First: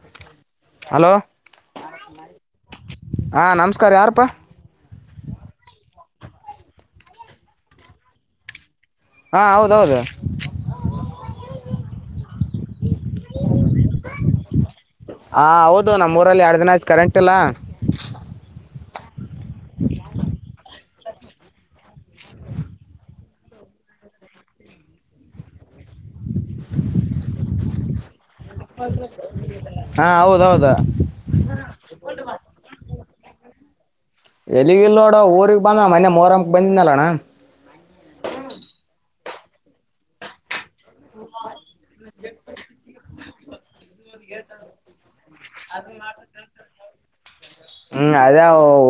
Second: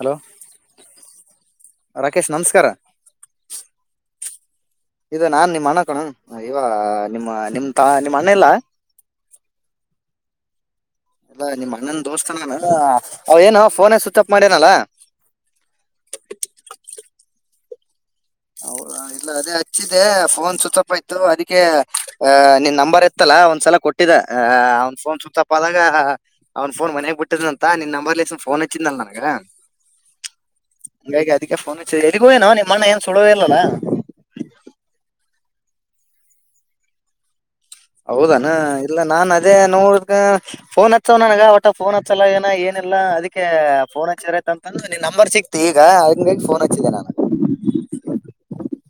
Hello hello Rakesh ನಮಸ್ಕಾರ [inaudible] ಹಾ ನಮಸ್ಕಾರ ಯಾರಪ್ಪಾ ಇದು ನಾನ್ ನಿಮ್ಮ್ ಅಣ್ಣ ಕಣ ಇವ ನಿಮ್ಮ ನಿಮ್ ತಾ ನಿಮ್ಮ್ ಅಣ್ಣ ಎಲ್ಲಾ ಹಾ ಹೌದೌದು ಇಲ್ಲ ನಿಮ್ಮ ಅಣ್ಣನ ದೋಸ್ತ ಅವ ಏನು ಫೋನೇ ಸ್ವಿಚ್ ಅಪ್ ಮಾಡ್ಯನಲ್ಲಾ. ಹಾಂ ಹೌದು ನಮ್ಮ ಊರಲ್ಲಿ ಎರಡು ದಿನ ಆಯ್ತು ಕರೆಂಟ್ ಇಲ್ಲ ಹೌದಾ ಇಲ್ಲ ಅದೇ ಹಚ್ಚಿದೆ ಫೋನ್ ಸೀಚ್ ಅಪ್ ಆಯ್ತು ಅದಕ್ಕೆ ಆ ನಿನ್ ನಂಬರ್ ಇತ್ತಲ್ಲ ಒಂದ ಸ ಕೊಟ್ಟಿದ್ದ ಅವ್ ಫೋನ್ ಸೂುತ್ತ ತಪ್ಪ ಆದಾಗ ಅವ್ ಫೋನ್ ಮನ್ಗ ಬಿಟ್ಟಿದ್ ಅಂತ ನಿನ್ ನಂಬರ್ ಫೋನ್ ಹಚ್ಚಿದ್ನಲ್ಲ ನನಗ ಹೌ ಹಂಗಾಗಿ ಅದಕ್ಕೆಫೋನ್ ಇದಗೂ ಏನ ನಿಮ್ಮಣ್ಣ ಏನ್ ಸುಡೋ ಇರ್ಲಲ್ಲ. ಎಲ್ಲಿಗಿಲ್ಲ ನೋಡು ಊರಿಗೆ ಬಂದ ಮನೆ ಮೋರ ಬಂದನಲ್ಲಣ ಹೌದಾನ ಇಲ್ಲ ನಾನ್ ಅದೇ ನೋಡ ಫೋನ್ ಹಚ್ಚವ ನನಗ ಒಟ್ಟ ಫೋನ್ ಹಚ್ಚಲ್ಲ ಏನ ಏನ ಎಲ್ಲಾ ಅದಕ್ಕೆ ಫೋನ್ ಹಚ್ಚಿರೈತ ಅಂತಂದ ನಿನ್ ನಂಬರ್ ಸಿಕ್ತಿ ಈಗ ಹಂಗಾಗಿ ಫೋನ್ ಹಚ್ಚಿದ್ದೆ ನಾನು ಹ್ಮ್ ಅದ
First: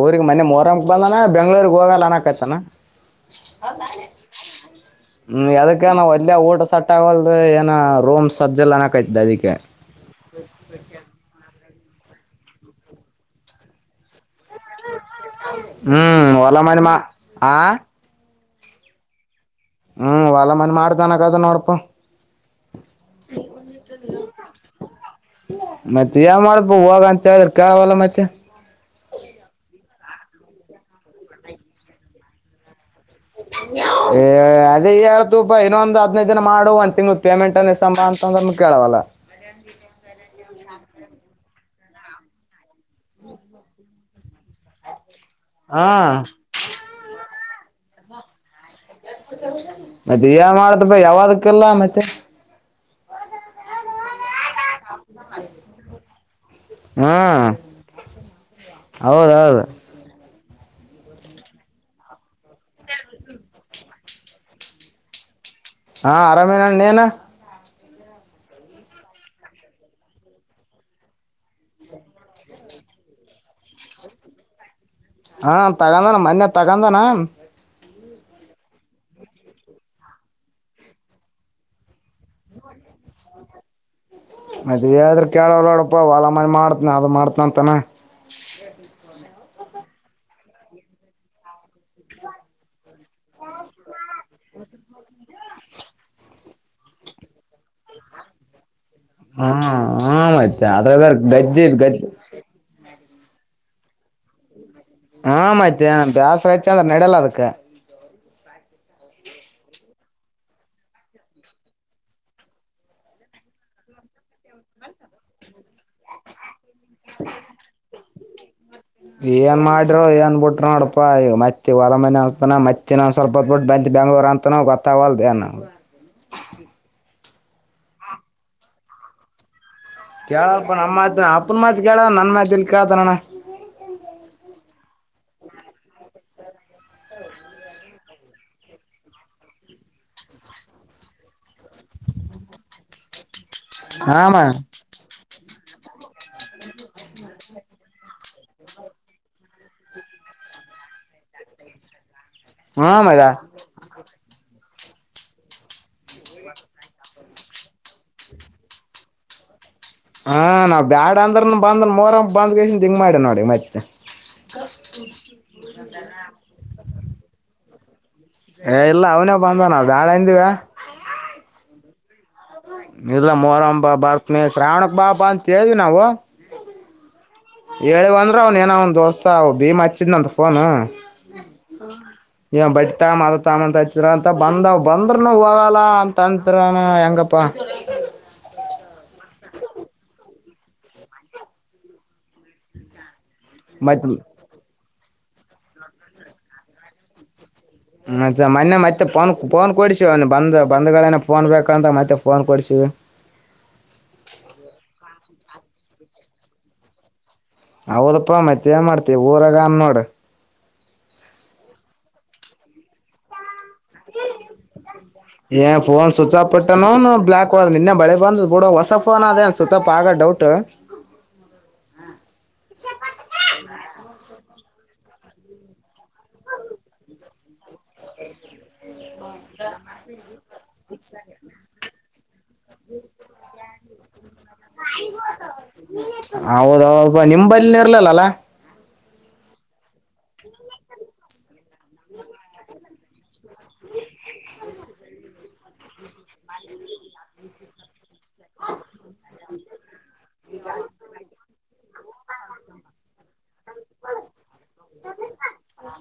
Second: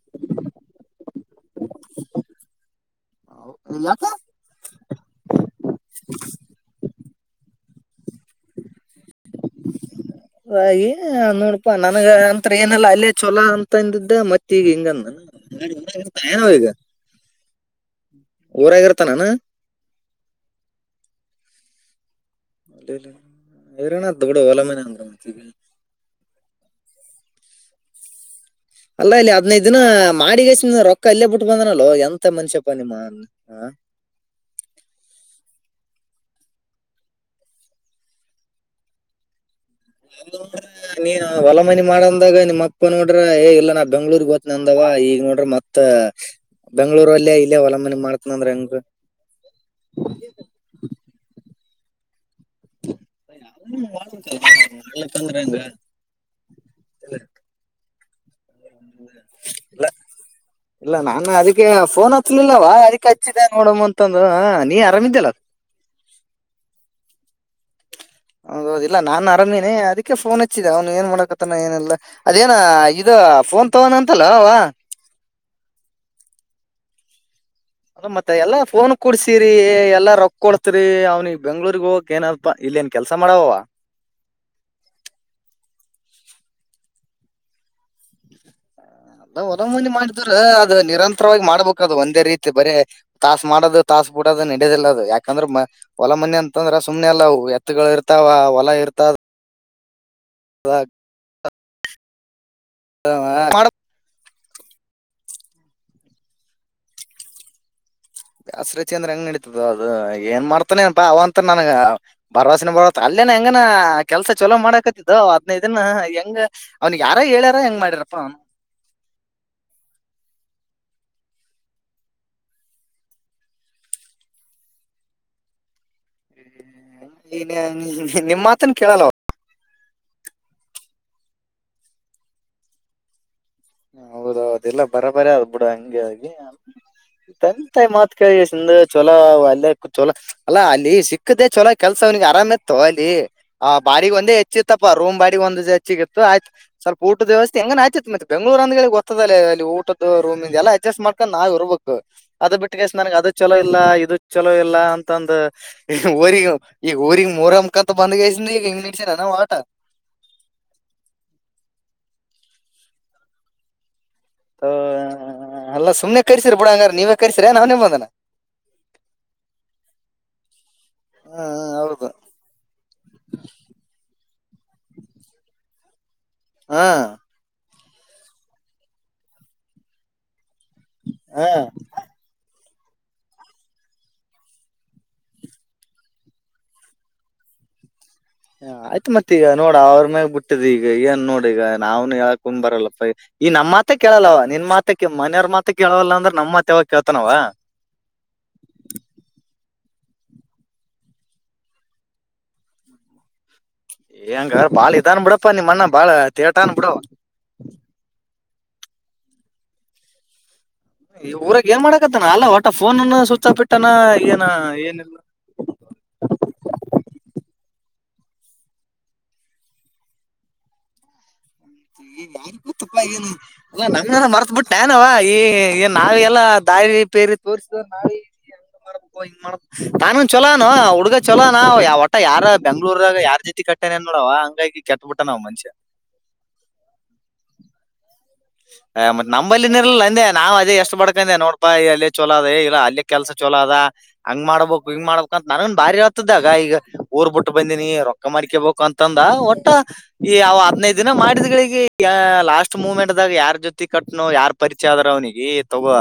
ಊರಿಗ್ ಮನೆ ಮರ ಬಂದಾನ ಬೆಂಗ್ಳೂರ್ಗೆ ಹೋಗಲ್ಲ ಅನಕತಾನ ಯಾಕ ಹ್ಮ್ ಅದಕ್ಕ ನಾವ ಅಲ್ಲೇ ಊಟ ಸಟ್ ಆಗಲ್ ಏನ ರೋಮ್ ಸಜ್ಜಲ್ಲ. ಅನ್ನಕತ್ತಿದ್ದೆ ಅದಕ್ಕೆ ಹಾಗ ನೋಡ್ ಪ್ಪಾ ನನಗ ಅಂತ ಏನಲ್ಲ ಅಲ್ಲೇ ಚಛಲ ಅಂತಂದಿದ್ದೆ ಮತ್ತ ಈಗ ಹಿಂಗಂದ [unintelligible] ಹ್ಞೂ ರ್ತ ಏನ ಹೊಲ ಈಗ ಮನೆ ಮಾ ಆ ಊರಾಗಿರ್ತಾನಾನ ಹ್ಮ್ ಒಲ ಮನ್ ಮಾಡ್ದನ್ ಆಗದ ನೋಡಪ ಇರೋಣತ್ ಬಿಡು ಹೊಲ ಮನೆ ಅಂದ್ರ ಮತ್ತೀಗ. [inaudible] ಮತ್ತೆ ಯಾವ ಮಾಡಬೋವಾಗ ಅಂತ ಹೇಳಿ. ಕಾವಾಲ ಮತ್ತೆ ಅಲ್ಲಾ ಇಲ್ಲಿ ಅದಿನೈಧೂ ದಿನ ಮಾಡಿಗಸ ರೊಕ್ಕ ಅಲ್ಲೇ ಬಿಟ್ಟು ಬಂದನಲ್ವ ಎಂತ ಮನ್ಷ್ಯಪ್ಪಾ ನಿಮ್ಮ ಆ ಏ ಅದೇ ಎಳ್ ತುಪ ಇನ್ನೊಂದ ಹದ್ನೈದ್ ದಿನ ಮಾಡು ಒಂದ್ ತಿಂಗಳ ಪೇಮೆಂಟ್ ಅಂದ್ರೆ ಸಂಬಳ ಅಂತಂದ್ರು ಕೇಳವಲ್ಲ [inaudible] ನೀನ ಹೊಲಮನಿ ಮಾಡಂದಾಗ ನಿಮ್ಮಪ್ಪ ನೋಡ್ರ ಏ ಇಲ್ಲ ನಾ ಬೆಂಗ್ಳೂರ್ಗ್ ಹೋತ್ ನಂದವ ಈಗ ನೋಡ್ರಿ ಮತ್ ಹಾ ಬೆಂಗಳೂರಲ್ಲೇ ಇಲ್ಲೇ ಹೊಲ ಮನಿ ಮಾಡ್ತಿನಂದ್ರೆ ಹೆಂಗರೀ ಮತ್ತೆ ಯಾ ಮಾಡ್ದ ಬಾ ಯಾವದಕ್ಕೆಲ್ಲ ಮತ್ತೆ [unintelligible] ಹ್ಮ್ ಹೌದೌದು ಇಲ್ಲ ಇಲ್ಲ ನಾನೂ ಅದಕ್ಕೆ ಫೋನ್ ಹಚ್ಲಿಲ್ಲಲ್ಲ ಅದಿಕೆ ಹಚ್ಚಿದೆ ನೋಡಮ್ಮ ಅಂತಂದ ನೀ ಆರಾಮಿದ್ದಲ್ಲ ಹಾ ಆರಾಮೇನ ನೀನು ಹೌದೌದ್ ಇಲ್ಲ ನಾನ್ ಅರಾಮೇನೆ ಅದಕ್ಕೆ ಫೋನ್ ಹಚ್ಚಿದೆ ಅವ್ನು ಏನ್ ಮಾಡಕತಾನ ಏನಲ್ಲಾ ಅದೇನ ಇದ ಫೋನ್ ತಗೋನ ಅಂತಲ್ಲ ಅವ ಹಾ ತಗೊಂಡಾನ ಮನ್ನೆ ತಗಂದಾನ ಅದ ಮತ್ತೆ ಎಲ್ಲಾ ಫೋನ್ ಕೊಡ್ಸಿರಿ ಎಲ್ಲಾ ರೊಕ್ಕ ಕೊಡ್ತರಿ ಅವ್ನಿಗ್ ಬೆಂಗ್ಳೂರ್ಗ್ ಹೋಗಕ್ ಏನಲ್ತಾ ಏನ್ ಕೆಲ್ಸ ಮಾಡಾವವ ಮದ್ವೇ ಆದ್ರೆ ಕೇಳ ಬೇಡಪ್ಪ ಹೊಲ ಮನಿ ಮಾಡ್ತನ ಅದು ಮಾಡ್ತನ ಅಂತಾನ ಅದೇ ಹೊರ ಮಂದಿ ಮಾಡ್ತಾರೆ ಅದು ನಿರಂತರವಾಗಿ ಮಾಡ್ಬೇಕದು ಒಂದೇ ರೀತಿ ಬರೇ ತಾಸ ಮಾಡದು ತಾಸ್ ಬಿಡೋದು ನಡಿಯದಿಲ್ಲ ಅದು ಯಾಕಂದ್ರೆ ಹೊಲ ಮನೆ ಅಂತ್ ಅಂದ್ರ ಸುಮ್ನೆ ಅಲ್ಲವು ಎತ್ಗಳು ಇರ್ತಾವ ಹೊಲ ಇರ್ತ [unintelligible] [unintelligible] ಹಾ ಮತ್ತೆ ದಾಸ್ರಾಯತ ಅಂದ್ರ ನಡಲ್ಲ ಅದಕ್ಕೆ ದಸ್ ರತಿ ಅಂದ್ರ ಹೆಂಗ್ ನಡತದ ಅದು ಏನ್ ಮಾಡ್ತಾನೆ ಅನಪಾ ಅವ ಅಂತ ನನಗ ಭರವಸಿನ ಬರತಲ್ ಇನ ಹೆಂಗನ ಕೆಲ್ಸ ಚಲೋ ಮಾಡಾಕತ್ತಿದ್ದೋ ಹದ್ನೈದ ದಿನ ಹೆಂಗ ಅವನಿಗೆ ಯಾರ ಹೇಳ್ಯಾರ ಹೆಂಗ ಮಾಡ್ಯಾರಪ್ಪ ಅವನು ಏನ್ ಮಾಡ್ರು ಏನ್ ಬಿಟ್ರು ನೋಡಪಾ ಈ ಮತ್ತೆ ಹೊಲ ಮನೆ ಅಂತನ ಮತ್ತ ಇನ್ನೊಂದ್ ಸ್ವಲ್ಪ ದಿನ ಬಿಟ್ ಬಂದ್ ಬೆಂಗ್ಳೂರು ಅಂತನ ಗೊತ್ತಾಗ್ವಲ್ದು ಏನ [unintelligible] ನಿಮ್ ಮಾತನ್ ಕೇಳಲ್ಲವ ಕೇಳಲ್ಲಪ್ಪ ನಮ್ ಮಾತನ್ನ ಅಪ್ಪನ ಮಾತ್ ಕೇಳಲ್ಲ ನನ್ ಮಾತ್ ಎಲ್ಲ್ ಕೇಳ್ತನಣ್ಣ ಹೌದೌದು ಇಲ್ಲ ಬರಬರೀ ಅದ್ ಬಿಡ ಹಂಗೆ ಆಗಿ ತಂತಾಯಿ ಮಾತ್ [unintelligible] ಚೊಲೋ ಅಲ್ಲ ಚಲೋ ಅಲ್ಲಾ ಅಲ್ಲಿ ಸಿಕ್ಕದೆ ಚಲೋ ಕೆಲ್ಸ ಅವನಿಗೆ ಆರಾಮಿತ್ತು ಅಲ್ಲಿ ಆ ಬಾರಿಿಗೆ ಹಾಮ ಒಂದೇ ಹೆಚ್ಚ ಇತ್ತಪ್ಪಾ ರೂಮ್ ಬಾಡಿಗೆ ಒಂದ ಹೆಚ್ಚಿ ಇತ್ತು ಆಯ್ತ್ ಸ್ವಲ್ಪ ಊಟದ ವ್ಯವಸ್ಥ ಹೆಂಗನ್ ಆಯತತ್ ಮತ್ತ್ ಬೆಂಗ್ಳೂರ್ ಅಂದಿ ಗೊತ್ತದಲ್ಲೇ ಅಲ್ಲಿ ಊಟದ ರೂಮ್ ಇಂದ ಎಲ್ಲಾ ಅಡ್ಜಸ್ಟ್ ಮಾಡ್ಕೊಂಡ್ ನಾವ್ ಇರ್ಬೇಕು ಅದು ಬಿಟ್ಟ ಹಾ ಕಯಸ ನನಗೆ ಮದ ಅದು ಚಲೋ ಇಲ್ಲ ಇದು ಚಲೋ ಇಲ್ಲ ಅಂತಂದು ಈಗ ಊರಿ ಈಗ ಊರಿಗ ಮೂರಮಕಂತ ಬಂದ್ಗೆೇಸ ಈಗ ಇಂಗ್ ನಿಂಸರನಾ ಆಟ ಹಾ ನಾವ್ ಬ್ಯಾಡ ಅಂದ್ರನು ಬಂದ ಮೋರ ಬಂದ್ ದಿಂಗ್ ಮಾಡಿ ನೋಡಿ ಮತ್ತೆ ಹ ಅಲ್ಲ ಸುಮ್ನೆ ಕರ್ಸ್ರರಿ ಬಿಡ ಹಂಗಾರ ನೀವೇ ಕರ್ಸಿರ ನಾವನೇ ಮತ್ ಏ ಇಲ್ಲ ಅವನೇ ಬಂದ ನಾವ ಬೇಡ ಅಂದಿವ ಹ್ಮ್ ಹೌದು ಇಲ್ಲಾ ಮೋರ ಬಾ ಬರ್ತನಿ ಶ್ರಾವಣಕ್ ಬಾಬಾ ಅಂತ ಹೇಳಿ ನಾವು ಹಾ ಹೇಳಿ ಅಂದ್ರ ಅವನ ಏನ ಅವನ್ ದೋಸ್ತ ಅವ ಭೀಮ ಹಚ್ಚಿದ್ನಂತ ಫೋನು ಹಾ ಏ ಬಟ್ ತ ಮಲ್ ತಾಮ ಅಂತ ಹತರ ಅಂತ ಬಂದಾವ ಬಂದ್ರನು ಹೋಗಲ್ಲ ಅಂತ ಅಂತರ ಅಣ್ಣ ಹೆಂಗ ಪ್ಪಾ ಆಯ್ತ್ ಮತ್ ಈಗ ನೋಡ ಅವ್ರ ಮ್ಯಾಗ ಬಿಟ್ಟದ್ ಈಗ ಏನ್ ನೋಡ್ ಈಗ ನಾವ್ನು ಯಕಂಬ್ ಬರಲ್ಲಪ್ಪ ಈ ನಮ್ಮ ಮಾತ ಮತ್ ಕೇಳಲ್ಲವ ನಿನ್ ಮಾತ ಮನೆಯವ ಮಾತ ಕೇಳವಲ್ಲ ಅಂದ್ರ ನಮ್ ಮಾತ ಯವಾಗ ಕೇಳ್ತಾನವ. ಮತ್ತ ಮೊನ್ನೆ ಮತ್ತೆ ಫೋನ್ ಫೋನ್ ಕೊಡಸಿವ ಅವನು ಬಂದ ಬಂದ್ಗಳನ ಫೋನ್ ಬೇಕಂತ ಮತ್ತೆ ಫೋನ್ ಕೊಡ್ಸಿವಿ ಹೆಂಗಾರ ಬಾಳ ಇದನ್ ಬಿಡಪ್ಪ ನಿಮ್ಮಣ್ಣ ಬಾಳ ತೇಟನ್ ಬಿಡವ ಹೌದಪ್ಪಾ ಮತ್ತ ಏನ್ ಮಾಡ್ತಿವಿ ಊರಾಗ ಅನ್ ನೋಡ್ ಈ ಊರಗ್ ಏನ್ ಮಾಡಾಕತ್ತನ ಅಲ್ಲ ಒಟ್ಟ ಫೋನ್ನ ಸ್ವಿಚ್ ಆಫ್ ಇಟ್ಟ್ ಏ ಫೋನ್ ಸ್ವಿಚ್ ಆಫ್ ಪಟ್ಟಾನ ಅವ್ನು ಬ್ಲಾಕ್ ಹದ ನಿನ್ನೆ ಬೆಳೆ ಬಂದ ಬಿಡ ಹೊಸ ಫೋನ್ ಅದ ಅನ್ ಸ್ವಿಚ್ ಆಫ್ ಆಗೋದ್ ಡೌಟ್ [inaudible] ಅಲ್ಲ ನನ್ನಾನ ಮರ್ತ್ ಬಿಟ್ಟು ನನ್ವ ಈ ಈ ನಾವ ಎಲ್ಲ ದಾರಿ ಪೇರಿ ತೋರ್ಸಿದ ನಾವ ನಾನುನ್ ಚಲೋನ ಹುಡ್ಗ ಚೊಲೋ ನ ಯ ಒಟ ಯಾರ ಬೆಂಗ್ಳೂರಾಗ ಯಾರ ಜೊತಿ ಕಟ್ಟ ಮಟ್ಟನ್ ಏನ್ ನೋಡವ ಹಂಗಾಗಿ ಕೆಟ್ಟಬಿಟ್ಟ ನಾವ್ ಮನ್ಷ್ಯ ಹೌದೌ ನಿಮಂಬಲ್ಲಿನ ಇರ್ಲಲ್ಲಲ್ಲಾ. ಮತ್ ನಂಬಲ್ಲಿ ನಿ ಇರ್ಲ್ಲ ಅಂದೆ ನಾವ್ ಅಲ್ಲೇ ಎಷ್ಟ ಬಡ್ಕಂದೆ ನೋಡ್ಪಾ ಅಲ್ಲಿ ಚಲ ಅದೇ ಇಲ್ಲ ಅಲ್ಲಿ ಕೆಲ್ಸ ಚೋಲ ಅದ ಹಂಗ್ ಮಾಡ್ಬಬೇಕು ಹಿಂಗ್ ಮಾಡ್ಬೇಕ ಅಂತ ನನನ್ ಭಾರಿ ಆತದ ಆಗ ಈಗ ಊರ್ ಬಿಟ್ಟ ಬಂದೀನಿ ರೊಕ್ ಕ್ಕ ಮರಿಕೇ ಬು ಅಂತಂದ ಒಟ್ಟ ಈ ಅವ ಹದ್ನೈದು ದಿನ ಮಾಡಿದಂಗೆ ಲಾಸ್ಟ್ ಮುಮೆಂಟ್ ಗ ಯಾರ ಜೊತೆ ಟಿಕಟ್ನು ಯಾರ್ ಪರಿಚಯ ಆದ್ರ ಅವ್ನಿಗೆ ತಗೋ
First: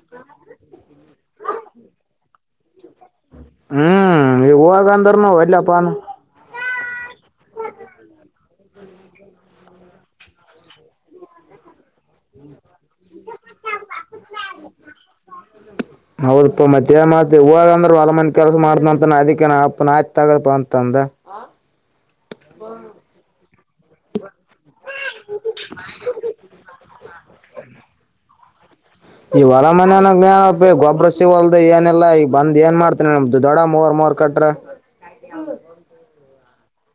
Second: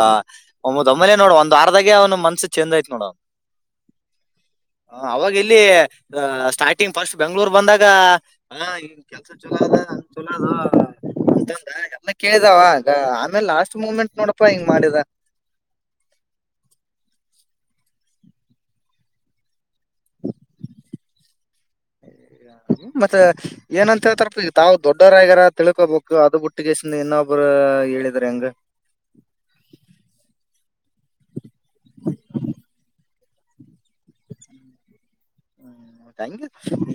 ಒೊಮ್ಮಲೆೇ ನೋಡ ಒಂದ್ ಆರ್ದಾಗೆ ಅವ್ನು ಮನ್ಸ. ಡ ಹ್ಮ್ ಈಗ ಹೋಗಂದ್ರನು ಅವಾಗ ಇಲ್ಲಿ ಒಲ್ಲಪ್ಪನು ಸ್ಟಾರ್ಟಿಂಗ್ ಫಸ್ಟ್ ಬೆಂಗ್ಳೂರ್ ಬಂದಾಗ. ಹಾ ಈನ್ ಕೆಲ್ಸ ಚಲೋ ಅದ ಚಲೋ ಅದು ಅಂತ ಎಲ್ಲ ಕೇಳಿದಾವ. ಆಮೇಲ್ ಲಾಸ್ಟ್ ಮೂಮೆಂಟ್ ನೋಡಪ್ಪಾ ಹಿಂಗ್ ಮಾಡಿದ. ಹೌದಪ್ಪಾ ಮತ್ತೆ ಮಾಡ್ ಹದ ಅಂದ್ರ ಹೊಲ ಮಂದ ಕೆಲ್ಸ ಮಾಡ್ದ ಅಂತ ಅದಕ್ಕಾಯ್ತ್ ತಗಪ ಅಂತಂದ. ಹ ಮತ್ತೆ ಏನಂತ ಹಳ್ತಾರ ಈ ತಾ ದೊಡ್ಡವರಾಗ್ಯಾರ ತಿಳ್ಕೋಬೇಕು ಅದು ಬಿಟ್ಟ. ಪಟ್ಟಗಸ ಇನ್ನೊಬ್ಬರು ಹೇಳಿದಿದ್ದಾರೆ ಹೆಂಗ ಈ ಹೊಲ ಮನನಾಗ ಗೊಬ್ರಸಿ ಹೊಲ್ದ ಏನಿಲ್ಲಲ್ಲ ಈಗ ಬಂದ್ ಏನ್ ಮಾಡ್ತನಿ ನಮ. ದೊಡ ಮೂರ್ ಮೂರ್ ಕಟ್ರೆ ಹಂಗ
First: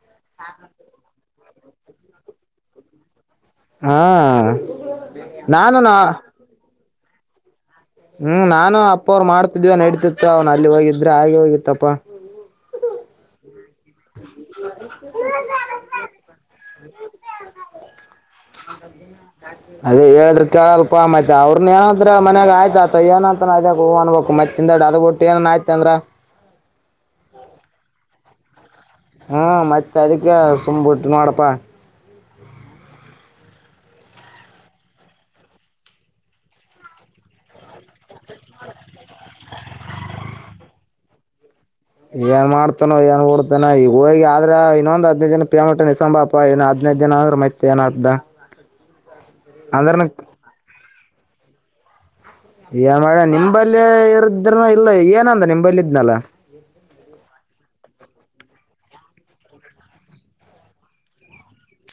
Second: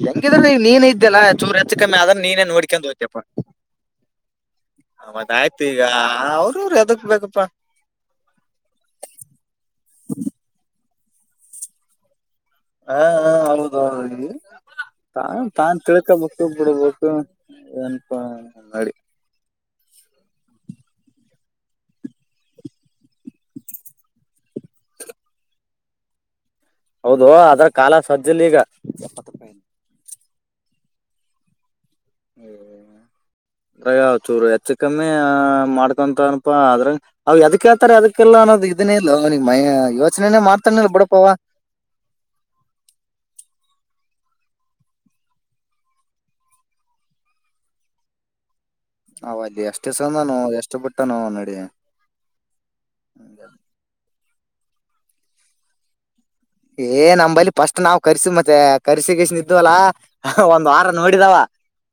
ಹೆಂಗಿದ್ರ ನೀನೇ ಇದ್ದ್ಯಲ್ಲ ಚೂರು ಹೆಚ್ಚ ಕಮ್ಮಿ ಅದ್ರ ನೀನೇ ನೋಡ್ಕೊಂಡು ಹೋಗ್ತಪ್ಪ. ಹಾ ಆ ಮದ ಆಯ್ತು ನಾನು ಈಗ ನಾ ಅವ್ರರು ಯದಕ್ ಬೇಕ. ಹ್ಮ್ ನಾನು ಅಪ್ಪ ಅವರು ಮಾಡ್ತಿದ್ವ ನಡ್ತಿತ್ತು ಅವ್ನು ಅಲ್ಲಿ ಹೋಗಿದ್ರೆ ಹಾಗೆ ಹೋಗಿತ್ತಪ್ಪಾ. ಹಾ ಹ ಹೌದು ಅವ ತನ್ ತಾನೇ ತಿಳ್ಕಬೇಕು ಬಿಡ್ಬೇಕುನ್ಪ ಮಾಡಿದಿ. ಅದೇ ಹೇಳಿದ್ರ ಕಲ್ಪ ಮತ್ತ ಅವ್ರನ ಏನಂದ್ರ ಮಯಾಗ ಆಯ್ತ ಆತ ಏನಂತಾನ ಅದ ಹ ಅನ್ಬೇಕು ಮತ್ತೆ. ಹಿಂದಾಡು ಅದು ಒಟ್ಟು ಏನೇನ್ ಆಯ್ತ ಅಂದ್ರ. ಹೌದು ಅದ್ರ ಕಾಲ ಸಂಜೆಯಲ್ಲಿ ಈಗ. ಹ್ಮ ಮತ್ತೆ ಅದಕ್ಕೆ ಸುಂಬ್ಬಟ್ಟು ನೋಡಪ್ಪ ಹ್ಮ ಅದ್ರಾಗ ಚೂರು ಹೆಚ್ಚ ಕಮ್ಮಿ ಮಾಡ್ಕೊಂತ ಅನಪಾ ಅದ್ರ ಅವ್ ಅದಕ್ ಹೇಳ್ತಾರೆ ಅದಕ್ ಹಲ್ಲ ಅನ್ನೋದು ಇದ್ದನಿ ಇಲ್ಲ ನಿಗ್ ಮ ಯೋಚನೆನೇ ಮಾಡ್ತಾನ ಇಲ್ಲ ಬ ಬಿಡಪವ. ಏನ್ ಮಾಡ್ತಾನೋ ಏನ್ ಹಡ್ತಾನ ಈಗ ಹೋಗಿ ಆದ್ರ ಇನ್ನೊಂದ್ ಹದ್ದು ದನ ಪೇಮಂಟಿಸಂಬಾಪ್ಪಾ, ಇ ಇನ್ನೈದ ದನ ಅಂದ್ರೆ ಮೈತ್ತ ಏನಾದ್ದ ಅವ ಅಲ್ಲಿ ಎಷ್ಟುಸಂದನು ಎಷ್ಟು ಬಿಟ್ಟನು ನೋಡಿ. ಏ ಮಾಡೆ ನಿಂಬಲ್ಲಿ ಇರಿದ್ರನು ಇಲ್ಲ ಏನಂದ ನಿಂಬಲ್ಲಿ ಇದ್ನಲ್ಲ. ಏ ನಮಂಬಳಿ ಫಸ್ಟ್ ನಾವ್ ಕರ್ಸಿ ಮತ್ತೆ ಕಸಿ ಕಿಸ ನಿದ್ದವಲ್ಲಾ ಒಂದ್ ವಾರ ನೋಡಿದಾವ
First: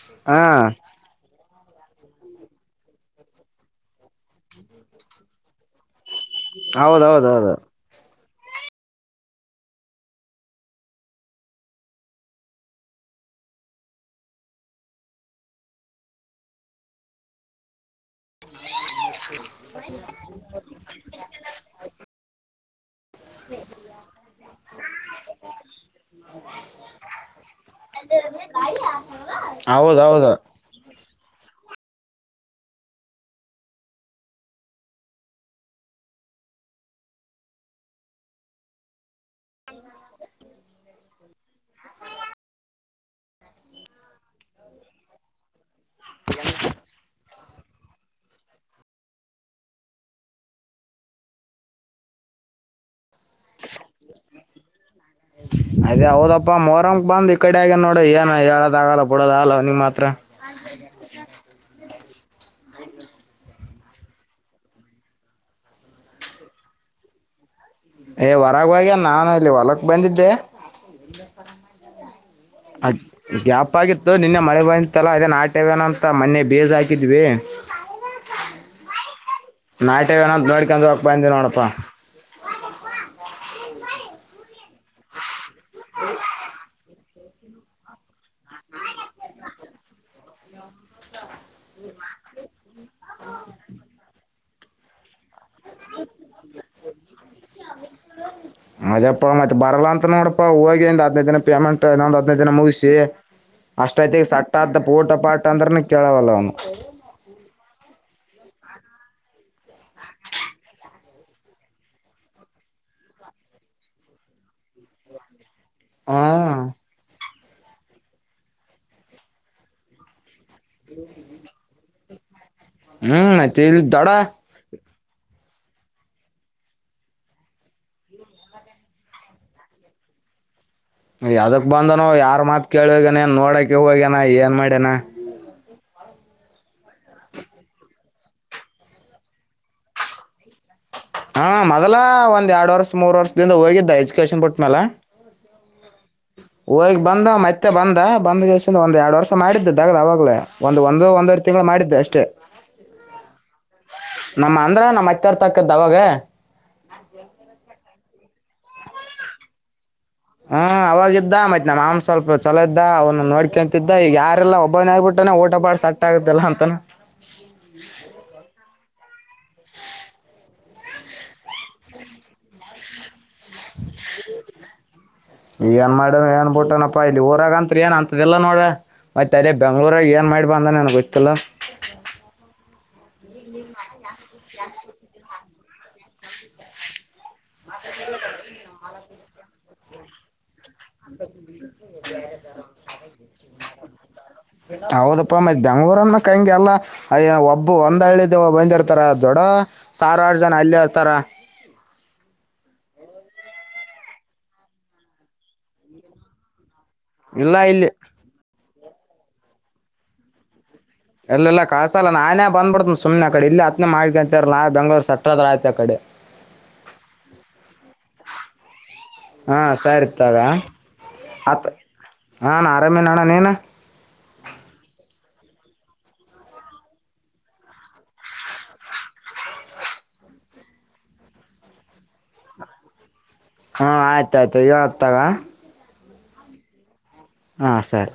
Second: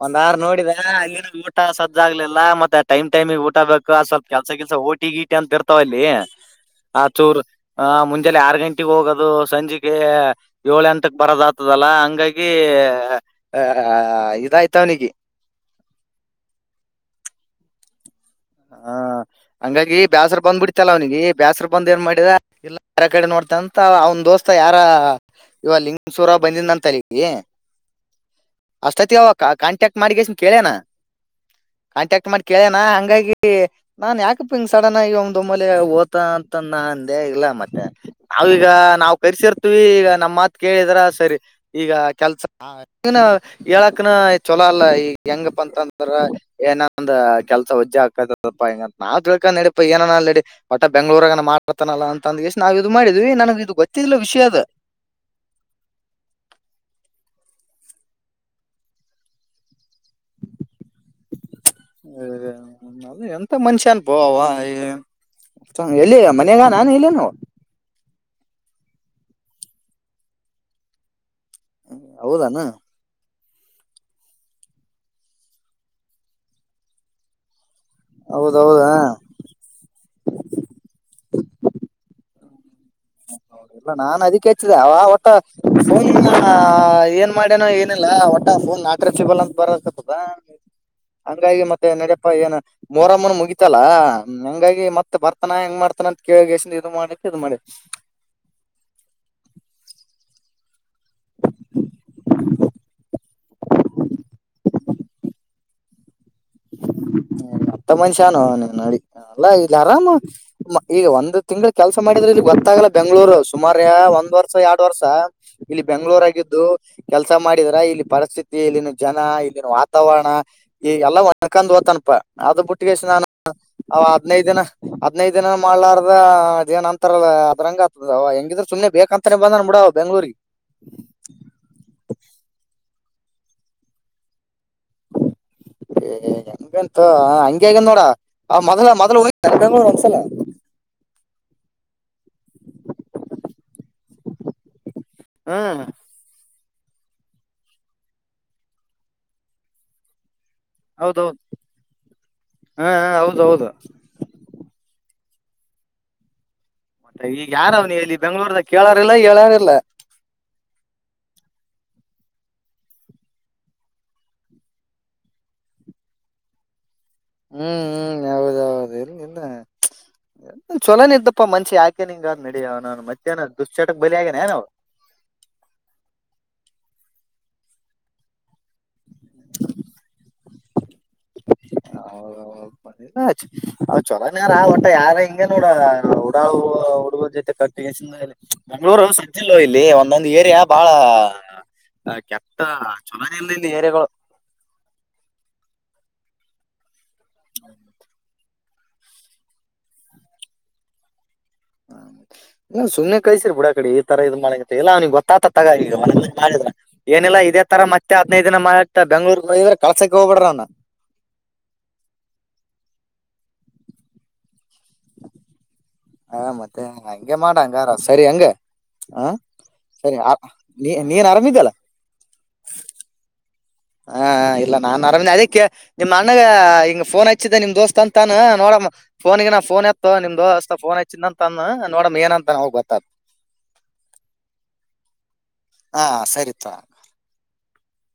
ಒಂದ್ ಆರ ಹಾ ನೋಡಿದ ಅಲ್ಲಿ. ಊಟ ಸಜ್ಜಾಗಗ್ಲಿಲ್ಲ ಮತ್ತ ಟೈಮ್ ಟೈಮಿಗ್ ಊಟ ಬೇಕು ಅ ಸ್ವಲ್ಪ ಕೆಲ್ಸ ಕೆಲ್ಸ ಓಟಿ ಗೀಟಿ ಅಂತ ಇರ್ತಾವ ಅಲ್ಲಿ. ಆ ಚೂರು ಹೌದೌದೌದು ಆ ಮುಂಜೆ ಆರು ಗಂಟಗ್ ಹೋಗೋದು. ಸಂಜೆೆಗೆ ಏಳ ಎಂಟಕ್ಕೆ ಬರೋದ ಆತದಲ್ಲ ಹಂಗಾಗಿ. ಇದಾಯ್ತವನಿ ಹಾ ಹಂಗಾಗಿ ಬೇಸರು ಬಂದ್ ಬಿಡ್ತಲ್ಲ ಅವ್ನಿಗೆ ಬೇಾಸ್ರ ಬಂದ್ ಏನ್ ಮಾಡಿದ ಇಲ್ಲ. ಯಾರ ಕಡೆ ನೋಡ್ತಾನಂತ ಅವ್ನ್ ದೋಸ್ತ ಯಾರ. ಇವ ಲಿಂಗೇಶವರ ಬಂದಿದ ತಲಗಿ ಅಷ್ಟತತಿ ಅವ ಕಾಂಟ್ಯಾಕ್ಟ್ ಹೌದೌದು ಮಾಡಗಸನ್ ಕೇಳೇನಾ. ಕಾಂಟ್ಯಾಕ್ಟ್ ಮಾಡಿ ಕೇಳ್ಯಣ ಹಂಗಾಗಿ. ನಾನ್ ಯಾಕಪ್ಪ ಹಿಂಗ ಸಡನ್ ಆಗಿ ಒಮ್ದ ಒಮ್ಮಲೆ ಓತ ಅಂತ ನ ಅಂದೇ ಇಲ್ಲ ಮತ್ತೆ. ನಾವೀಗ ನಾವವು ಕರ್ಸಿರ್ತೀವಿ ಈಗ ನಮ್ಮ್ ಮಾತ್ ಕೇಳಿದ್ರ ಸರಿ ಈಗ ಕೆಲ್ಸ ಹೇಳಕ್ನ ಚೊಲೋ ಅಲ್ಲ ಈಗ ಹೆಂಗಪ್ಪ ಅಂತಂದ್ರ ಏನಂದ ಕೆಲ್ಸ ಹೊಜ್ಜಾಗ್ ತದಪ್ಪಾ ನಾವು ತಿಳ್ಕ ನಡಪಾ ಏನ ಅ ನಡಿ ಒಟ್ಟ ಬ ಬೆಂಗಳೂರ ಮಾಡ್ತಾನ ಅಂತಂದಷ್ಟ ನಾವವು ಇದು ಮಾಡಿದ್ದ ಇ ನನಗೆ ಇದು ಗೊತ್ತಿಲ್ಲ ವಿಷಯ ಅ ಹಮ್ ಅದೇ ಹೌದಪ್ಪಾ ಮೋರಂಂಗ ಬಂದ್ ಈ ಕಡೆ ಆಗ ನೋಡಿ ಏನ ಹೇಳೋದ ಆಗಲ್ಲ ಬಿಡದ ಅಲ್ ನಿಂಗ್ ಮಾತ್ರ ಹದ ಎಂತ ಮನುಷ್ಯನ್ ಪಾವ ಎಲ್ಲಿ ಮನ್ಯಾಗ ನಾನು ಇಲ್ಲನುೋ ಏ್ ಹೊರಗವಾಗಿ ನಾನು ಇಲ್ಲಿ ಹೊಲಕ್ ಬಂದಿದ್ದೆ ಹೌದಾನ ಗ್ಯಾಪ್ ಆಗಿತ್ತು ನಿನ್ನೆ ಮಳೆ ಬಂತಲ್ಲಾ ಅದೇನ್ ಆಟ್ಯವೇನ ಅಂತ ಮೊನ್ನೆ ಬೇಜ್ ಹಾಕಿದ್ವಿ ಹೌದೌದಾ ನಾಯಟ ನ ನೋಡ್ಕೊಂಡ ಹೋಗ ಬಂದ ನೋಡಪ್ಪ ಹೌಲ್ಲ ನಾನ್ ಅದಕ್ಕೆ ಹೆಚ್ಚಿದೆ ಅವ ಒಟ್ಟ ಫೋನ್ ಏನ್ ಮಾಡ್ಯನೋ ಏನಿಲ್ಲ ಮಟ ಒಂದ ನಾಲ್ಕ ರ ಚಿಬಲ್ ಅಂತ ಬರತದ ಹಂಗಾಗಿ ಮತ್ತೆ ನಡ್ಯಪ್ಪ ಏನು ಮೋರಮ್ಮನ ಮುಗಿತಲ್ಲಾ ಹಂಗಾಗಿ ಮತ್ ಬರ್ತನಾ ಹೆಂಗ್ ಮಾಡ್ತ ಹನಂತ ಕೇಳ ಇದು ಮಾಡಕ್ಕೆ ಇದು ಮಾಡಿ ಮದಪ್ಪ ಮತ್ತೆ ಬರಲ್ಲ ಅಂತ ನೋಡಪ್ಪಾ ಹೋಗಿ ಒಂದ್ ಹದನೈದು ದನ ಪೇಮೆಂಟ್ನ್ನೊಂದ್ ಹದ್ನೈದು ದನ ಮುಗಿಸಿ ಅಷ್ಟೈಐತಿ ಸಟ್ಟ್ದ ಪೋಟ ಪಾಠ ಅಂದ್ರನ ಕೇಳವಲ್ಲ ಅವನು ಹ್ಮತ್ತ ಮ ನೋಡಿ ಅಲ್ಲ ಇಲ್ಲಿ ಆರಾಮ ಈಗ ಒಂದು್ ತಿಂಗಳು ಕೆಲಸ ಮಾಡಿದ್ರೆ ಇ ಗೊತ್ತಾಗಲ್ಲ ಬೆಂಗಗಳೂರು ಸುಮಾರ ಒಂದ್ ವರ್ಷ ಎರಡ್ ವರ್ಷ ಇಲ್ಲಿ ಹಾ ಬೆಂಗ್ಗಳೂರ ಆಗಿದ್ದು ಕೆ ಕೆಲಸ ಮಾಡಿದ್ರ ಇಲ್ಲಿ ಪರಿಸ್ಥಿತಿ ಇಲ್ಲಿನ ಜನ ಇಲ್ಲಿನ ವಾತಾವರಣ ಹ್ಮ ತನಪ ಅದು ಬಿುಟ್ಟಿಗೆಷ್ಟ ನಾನು ಇಲ್ ಅವ ದಡ ಹದ್ೈದು ದಿನ ಹದ್ೈದದು ದಿನ ಮಾಡ್ಲಾರ್ದೇನ್ ಅಂತರ ಅದ್ರಂಗ ಹೆಂಗಿದ್ರ ಸುಮ್ಮ್ನೆ ಬೇಕ ಅಂತಾನೇ ಬಂದ ಬಿಡ ಬೆಂಗ್ಳೂರು ಯಾವದಕ್ ಬಂದನುೋ ಯಾರ್ ಮಾತ್ ಕೇಳುವಗನ ನೋಡಕ ಹೋಗ್ಯನಾ ಏನ್ ಮಾಡ್ಯನಾ ಹಂತ ಹಂಗಗೆ ಹಗ ನೋಡ ಮೊದಲ ಮೊದಲ ಒಂದ್ಸಲ ಹ ಹಾ ಮೊದಲ ಒಂದ್ ಎರಡ್ ವರ್ಷ ಮೂರ್ ವರ್ಷದಿಂದ ಹೋಗಿದ್ದ ಎಜುಕೇಶನ್ ಬಿಟ್ಟ್ಮ್ಯಾಲ ಹಾ ಹೋಗಿ ಬಂದ ಮತ್ತೆ ಬಂದ ಬಂದ ದಲ್ಸಿಂದ ಒಂದ್ ಎರಡ್ ವರ್ಷ ಮಾಡಿದ್ದು ದಗ್ದ ಅವಾಗ್ಲ ಒಂದ್ ಒಂದ ಹೌದೌದು ಒಂದವರ್ ತಿಂಗಳು ಮಾಡಿದ್ದೆ ಅಷ್ಟೇ ಹಾ ಹೌದೌದು ನಮ್ಮ ಅಂದ್ರ ನಮ್ಮ ಹರ್ತಕ್ಕದ್ದ ಅವಾಗ ಬೆಂ್ಗಳೂರ್ದಾಗ ಕೇಳಾರಿಲ್ಲ ಹೇಳಾರ ಇಲ್ಲ ಹ್ಮ ಅವಾಗಿದ್ದ ಮತ್ತೆ ನಮ್ಮ ಆಮ್ ಸ್ವಲ್ಪ ಚಲ ಇದ್ದ ಅವನ್ನ ನೋಡ್ಕೊಂತಿದ್ದ ಈ ಯಾರೆಲ್ಲ ಒಬ್ಬನ ಆಗ್ಬಿಟ್ಟಾನ ಊಟ ಬಾಳ ಸಟ್ ಆಗ್ದಲ್ಲ ಅಂತಾನ ಹ್ಮ್ ಹ್ಮ್ ಹೌದೌದು ಚೊಲೋನ ಇದ್ದಪ್ಪಾ ಮನ್ಷಿ ಯಾಕೆ ನಿಂಗ ಅ್ ನಡ ನಾನನ್ ಮ ಈಗ ಏನ್ ಮಾಡ ಏನ್ಬುಟ್ಟನಪ್ಪ ಆಯ್ತು ಇಲ್ಲಿ ಊರಾಗ ಅಂತತ್ ಏನ್ ಅಂತದಿಲ್ಲಾ ನೋಡ ಮತ್ತತ್ ಅದೇ ಬೆಂಗ್ಳೂರಾಗ ಏನ್ ಮಾಡಿ ಬಂದ ನನ್ ಗೊತ್ತಿಲ್ಲ ಹೌದ್ ಚೊಲೋನ್ ಯಾರ ಒಟ್ಟ ಯಾರ ಹಂಗ ಹಗೆ ನೋಡ ಹಡಾ ಹುಡುಗ ಜೊತೆ ಕಟ್ಟ ಮಂಗ್ಗಳೂರು ಸಜಲ್ಲ ಇಲ್ಲಿ ಒಂದೊಂದ್ ಏರಿಯಾ ಬಹಳ ಕೆಟ್ಟ ಚೊಲನೆಲ್ಲ ಇಲ್ಲಿ ಏರೆಗಳು ಹೌದಪ್ಪ ಮತ್ ಬೆಂಗಳೂರು ಕಂಗೆ ಎಲ್ಲ ಒಬ್ಬ ಒಂದ್ ಹಳ್ಳಿ ಬಂದಿರ್ತಾರ ದೊಡ್ಡ ಸಾವಿಾರು ಜನ ಅಲ್ಲಿ ಹತಾರ ಹ ಹ್ಮ್ ಸುಮ್ಮನೆ ಕೈಸಿರಿ ಬ ಬಿಡಾಕಡೆ ಈ ತರ ಇದ್ ಮಾಡಂಗ ಎಲ್ಲ ಅವ್ನಿಗೆ ಗೊತ್ತಾತ ತಗ ಈಗಿದ ಏನಿಲ್ಲ ಇಲ್ಲ ಇದೇ ತರ ಇಲ್ಲಿ ಮತ್ತೆ ಹದ್ೈದು ದಿನ ಮಾ ಬ ಬೆಂಗ್ೂಗ್ ಹೋದ್ರೆ ಕಸಕ್ಕೆ ಹೋಗ್ಬೇಡ್ರ ಅವ್ನ ಇಲ್ಲ ಇಲ್ಲ ಕಸಲ್ಲ ನಾನೇ ಬಂದ್ಬಿಡ್ತನ ಸು್ನೆ ಕಡೆ ಇಲ್ಲಿ ಹತ್ನನೆ ಮಾಡ್ಕಿ ಅಂತರ್ ನಾ ಬೆಂಗಳೂರು ಸಟ್ಟದ್ರ ಆಯತ ಆ ಕಡೆ ಹಾ ಮತ್ತೆ ಹಂಗೆ ಮಾಡ ಹಂಗಾರ ಸರಿ ಹಂಗ ಹಾ ಸರಿ ಆ ನೀ ನೀನ್ ಆತ್ ಆರಾಮಿದಲ್ಲ ಹಾಂ ಆರಾಮೇನಣ್ಣ ನೀನು ಹಾ ಇಲ್ಲ ನಾನ್ ಆರಾಮ ಅದಕ್ಕೆ ನಿಮ್ಮ್ ಅಣ್ಣಗ ಹಂಗ ಫೋನ್ ಹಚ್ಚಿದ್ದೆ ನಿಮ್ ದೋಸ್ತ್ ಅಂತಾನ ನೋಡ ಫೋನ್ಿಗೆ ನಾಫೋನ್ ಎತ್ತು ನಿಮ್ದು ಅಸಫೋನ್ ತನ್ ಅಂತ ಅಂದ ನೋಡಮ ಏನಂತ ಹೋಗ್ ಬತ್ತಾರ ಹಾ ಆಯ್ತಾಯಯ್ತು ತಗ ಹಾ ಸರಿತ ಹಾಂ ಸರ್